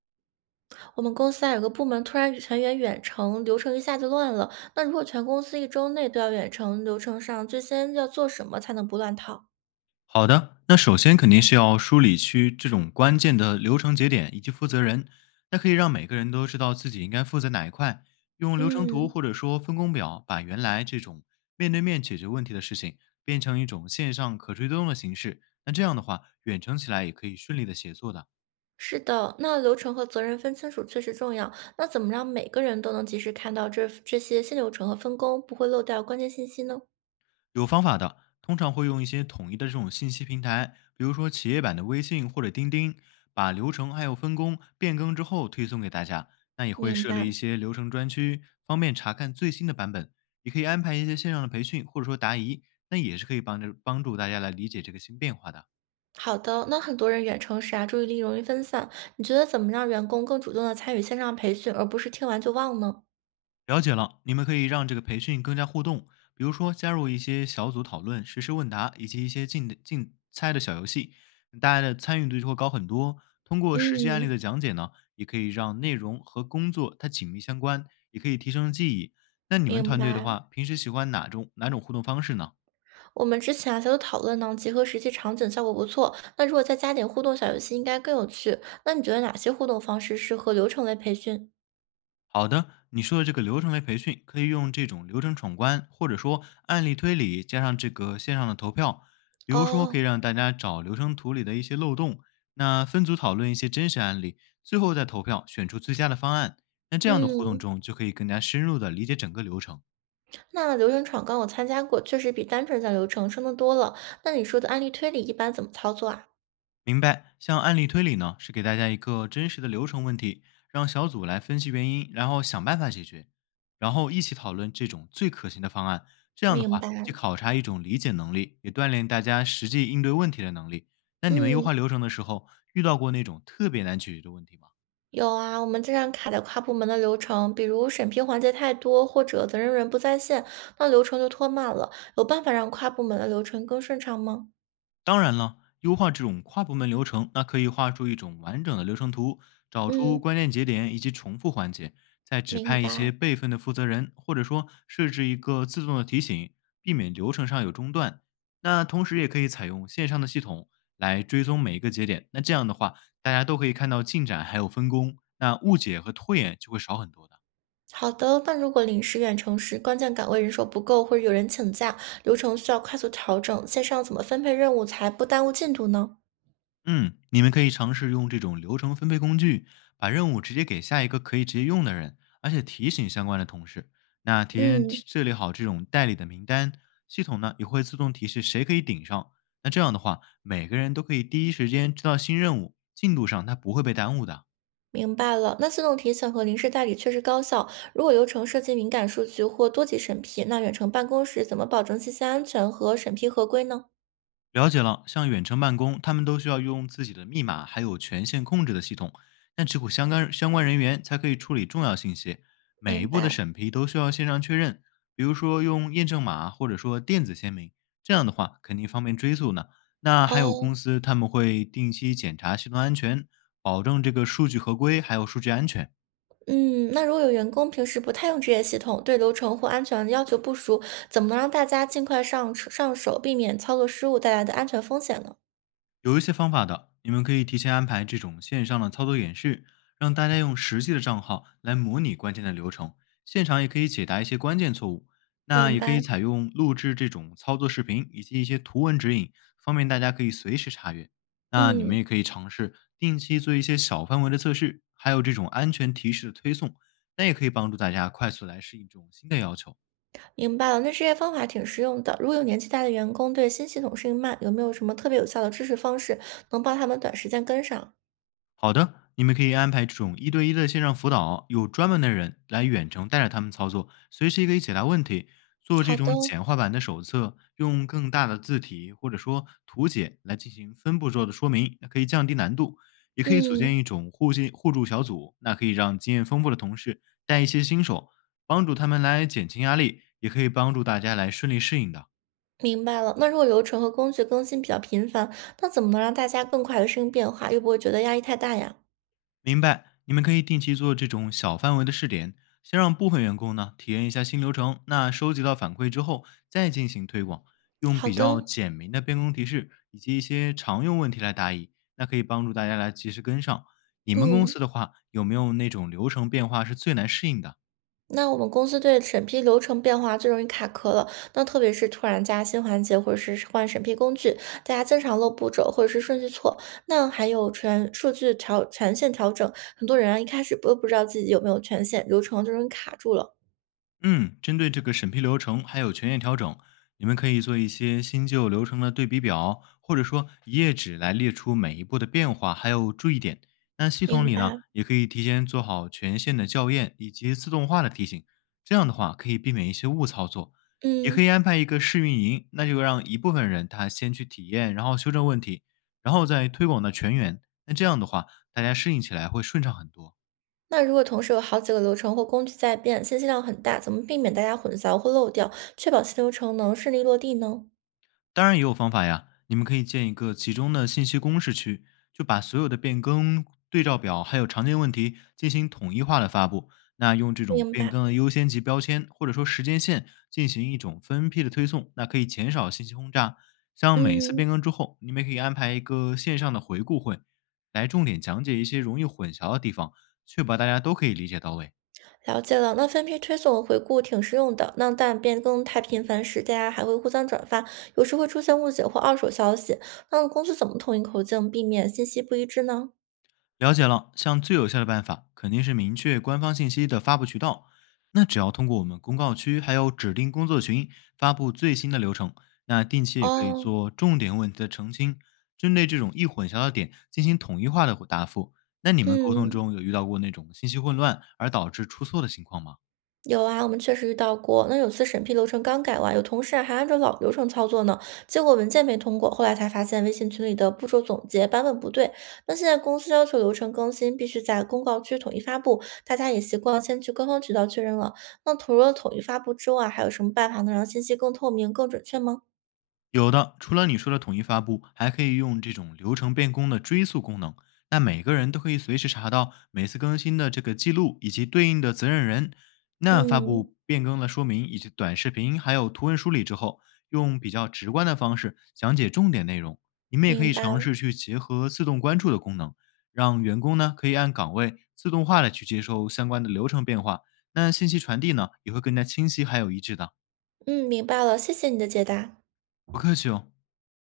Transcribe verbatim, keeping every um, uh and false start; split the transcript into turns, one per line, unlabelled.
我们公司啊有个部门突然全员远程，流程一下就乱了。那如果全公司一周内都要远程，流程上最先要做什么才能不乱套？
好的，那首先肯定是要梳理区这种关键的流程节点以及负责人，那可以让每个人都知道自己应该负责哪一块，用流程图
嗯，
或者说分工表，把原来这种面对面解决问题的事情变成一种线上可追踪的形式。那这样的话，远程起来也可以顺利的协作的。
是的，那流程和责任分清楚确实重要。那怎么让每个人都能及时看到这这些新流程和分工，不会漏掉关键信息呢？
有方法的，通常会用一些统一的这种信息平台，比如说企业版的微信或者钉钉，把流程还有分工变更之后推送给大家。那也会
明
设立
白。
一些流程专区，方便查看最新的版本。也可以安排一些线上的培训或者说答疑，那也是可以帮着帮助大家来理解这个新变化的。
好的，那很多人远程时啊，注意力容易分散。你觉得怎么让员工更主动的参与线上培训，而不是听完就忘呢？
了解了，你们可以让这个培训更加互动，比如说加入一些小组讨论、实时问答，以及一些竞竞猜的小游戏，大家的参与度就会高很多。通过实际案例
嗯。
的讲解呢，也可以让内容和工作它紧密相关，也可以提升记忆。那你们
明
团队的
白。
话，平时喜欢哪种哪种互动方式呢？
我们之前啊，小组讨论呢，结合实际场景效果不错。那如果再加点互动小游戏，应该更有趣。那你觉得哪些互动方式适合流程类培训？
好的，你说的这个流程类培训，可以用这种流程闯关，或者说案例推理，加上这个线上的投票。比如说，可
哦。
以让大家找流程图里的一些漏洞，那分组讨论一些真实案例，最后再投票选出最佳的方案。那这样的互动
嗯。
中，就可以更加深入的理解整个流程。
那流程闯关我参加过，确实比单纯讲流程生动多了。那你说的案例推理一般怎么操作啊？
明白，像案例推理呢，是给大家一个真实的流程问题，让小组来分析原因，然后想办法解决，然后一起讨论这种最可行的方案。这样的
明
话，
白。
既考察一种理解能力，也锻炼大家实际应对问题的能力。那你们优
嗯，
化流程的时候，遇到过那种特别难解决的问题吗？
有啊，我们经常卡在跨部门的流程，比如审批环节太多，或者责任人不在线，那流程就拖慢了。有办法让跨部门的流程更顺畅吗？
当然了，优化这种跨部门流程，那可以画出一种完整的流程图，找出
嗯。
关键节点以及重复环节，再指
明
派一些
白。
备份的负责人，或者说设置一个自动的提醒，避免流程上有中断。那同时也可以采用线上的系统来追踪每一个节点，那这样的话，大家都可以看到进展还有分工，那误解和拖延就会少很多的。
好的，那如果临时远程时关键岗位人手不够，或者有人请假，流程需要快速调整，线上怎么分配任务才不耽误进度呢？
嗯，你们可以尝试用这种流程分配工具，把任务直接给下一个可以直接用的人，而且提醒相关的同事。那提前
嗯，
提设立好这种代理的名单，系统呢也会自动提示谁可以顶上。那这样的话，每个人都可以第一时间知道新任务进度上，它不会被耽误的。
明白了。那自动提醒和临时代理确实高效。如果流程涉及敏感数据或多级审批，那远程办公时怎么保证信息安全和审批合规呢？
了解了，像远程办公，他们都需要用自己的密码，还有权限控制的系统，但只有相关相关人员才可以处理重要信息。每一
明
步的
白。
审批都需要线上确认，比如说用验证码或者说电子签名，这样的话肯定方便追溯呢。那还有
哦。
公司他们会定期检查系统安全，保证这个数据合规还有数据安全。
嗯，那如果有员工平时不太用这些系统，对流程或安全要求不熟，怎么能让大家尽快上手上手，避免操作失误带来的安全风险呢？
有一些方法的，你们可以提前安排这种线上的操作演示，让大家用实际的账号来模拟关键的流程，现场也可以解答一些关键错误。那
明
也可以
白。
采用录制这种操作视频以及一些图文指引，方便大家可以随时查阅。那你
嗯，
们也可以尝试定期做一些小范围的测试，还有这种安全提示的推送，那也可以帮助大家快速来适应这种新的要求。
明白了，那这些方法挺实用的。如果有年纪大的员工对新系统适应慢，有没有什么特别有效的支持方式，能帮他们短时间跟上？
好的，你们可以安排这种一对一的线上辅导，有专门的人来远程带着他们操作，随时也可以解答问题。做这
好的。
种简化版的手册，用更大的字体或者说图解来进行分步骤的说明，那可以降低难度。也可以组
嗯，
建一种互信互助小组，那可以让经验丰富的同事带一些新手，帮助他们来减轻压力，也可以帮助大家来顺利适应的。
明白了。那如果流程和工具更新比较频繁，那怎么能让大家更快的适应变化，又不会觉得压力太大呀？
明白，你们可以定期做这种小范围的试点，先让部分员工呢体验一下新流程，那收集到反馈之后再进行推广，用
好
比
的。
较简明的变更提示以及一些常用问题来答疑，那可以帮助大家来及时跟上。你们公
嗯。
司的话，有没有那种流程变化是最难适应的？
那我们公司对审批流程变化最容易卡壳了，那特别是突然加新环节或者是换审批工具，大家经常漏步骤或者是顺序错。那还有权数据调权限调整，很多人啊一开始都不知道自己有没有权限，流程就容易卡住了。
嗯，针对这个审批流程还有权限调整，你们可以做一些新旧流程的对比表，或者说一页纸来列出每一步的变化还有注意点。那系统
明
里呢，
白。
也可以提前做好权限的校验以及自动化的提醒，这样的话可以避免一些误操作。也可
嗯。
以安排一个试运营，那就让一部分人他先去体验，然后修正问题，然后再推广到全员。那这样的话，大家适应起来会顺畅很多。
那如果同时有好几个流程或工具在变，信息量很大，怎么避免大家混淆或漏掉，确保新流程能顺利落地呢？
当然也有方法呀，你们可以建一个集中的信息公示区，就把所有的变更对照表还有常见问题进行统一化的发布。那用这种
明
变
白。
更的优先级标签或者说时间线进行一种分批的推送，那可以减少信息轰炸。像每次
嗯。
变更之后，你们也可以安排一个线上的回顾会，来重点讲解一些容易混淆的地方，确保大家都可以理解到位。
了解了，那分批推送和回顾挺实用的。那但变更太频繁时，大家还会互相转发，有时会出现误解或二手消息。那公司怎么统一口径，避免信息不一致呢？
了解了，像最有效的办法肯定是明确官方信息的发布渠道。那只要通过我们公告区还有指定工作群发布最新的流程，那定期也可以
哦。
做重点问题的澄清，针对这种易混淆的点进行统一化的答复。那你们沟通
嗯，
中有遇到过那种信息混乱而导致出错的情况吗？
有啊，我们确实遇到过。那有次审批流程刚改完，有同事啊还按照老流程操作呢，结果文件没通过。后来才发现微信群里的步骤总结版本不对。那现在公司要求流程更新必须在公告区统一发布，大家也习惯先去官方渠道确认了。那除了统一发布之外，还有什么办法能让信息更透明、更准确吗？
有的，除了你说的统一发布，还可以用这种流程变更的追溯功能。那每个人都可以随时查到每次更新的这个记录以及对应的责任人。那发
嗯，
布变更了说明以及短视频还有图文梳理之后，用比较直观的方式讲解重点内容。你们也可
明
以
白
尝
了。
试去结合自动关注的功能，让员工呢可以按岗位自动化的去接收相关的流程变化。那信息传递呢也会更加清晰还有一致的。
嗯，明白了，谢谢你的解答。
不客气哦。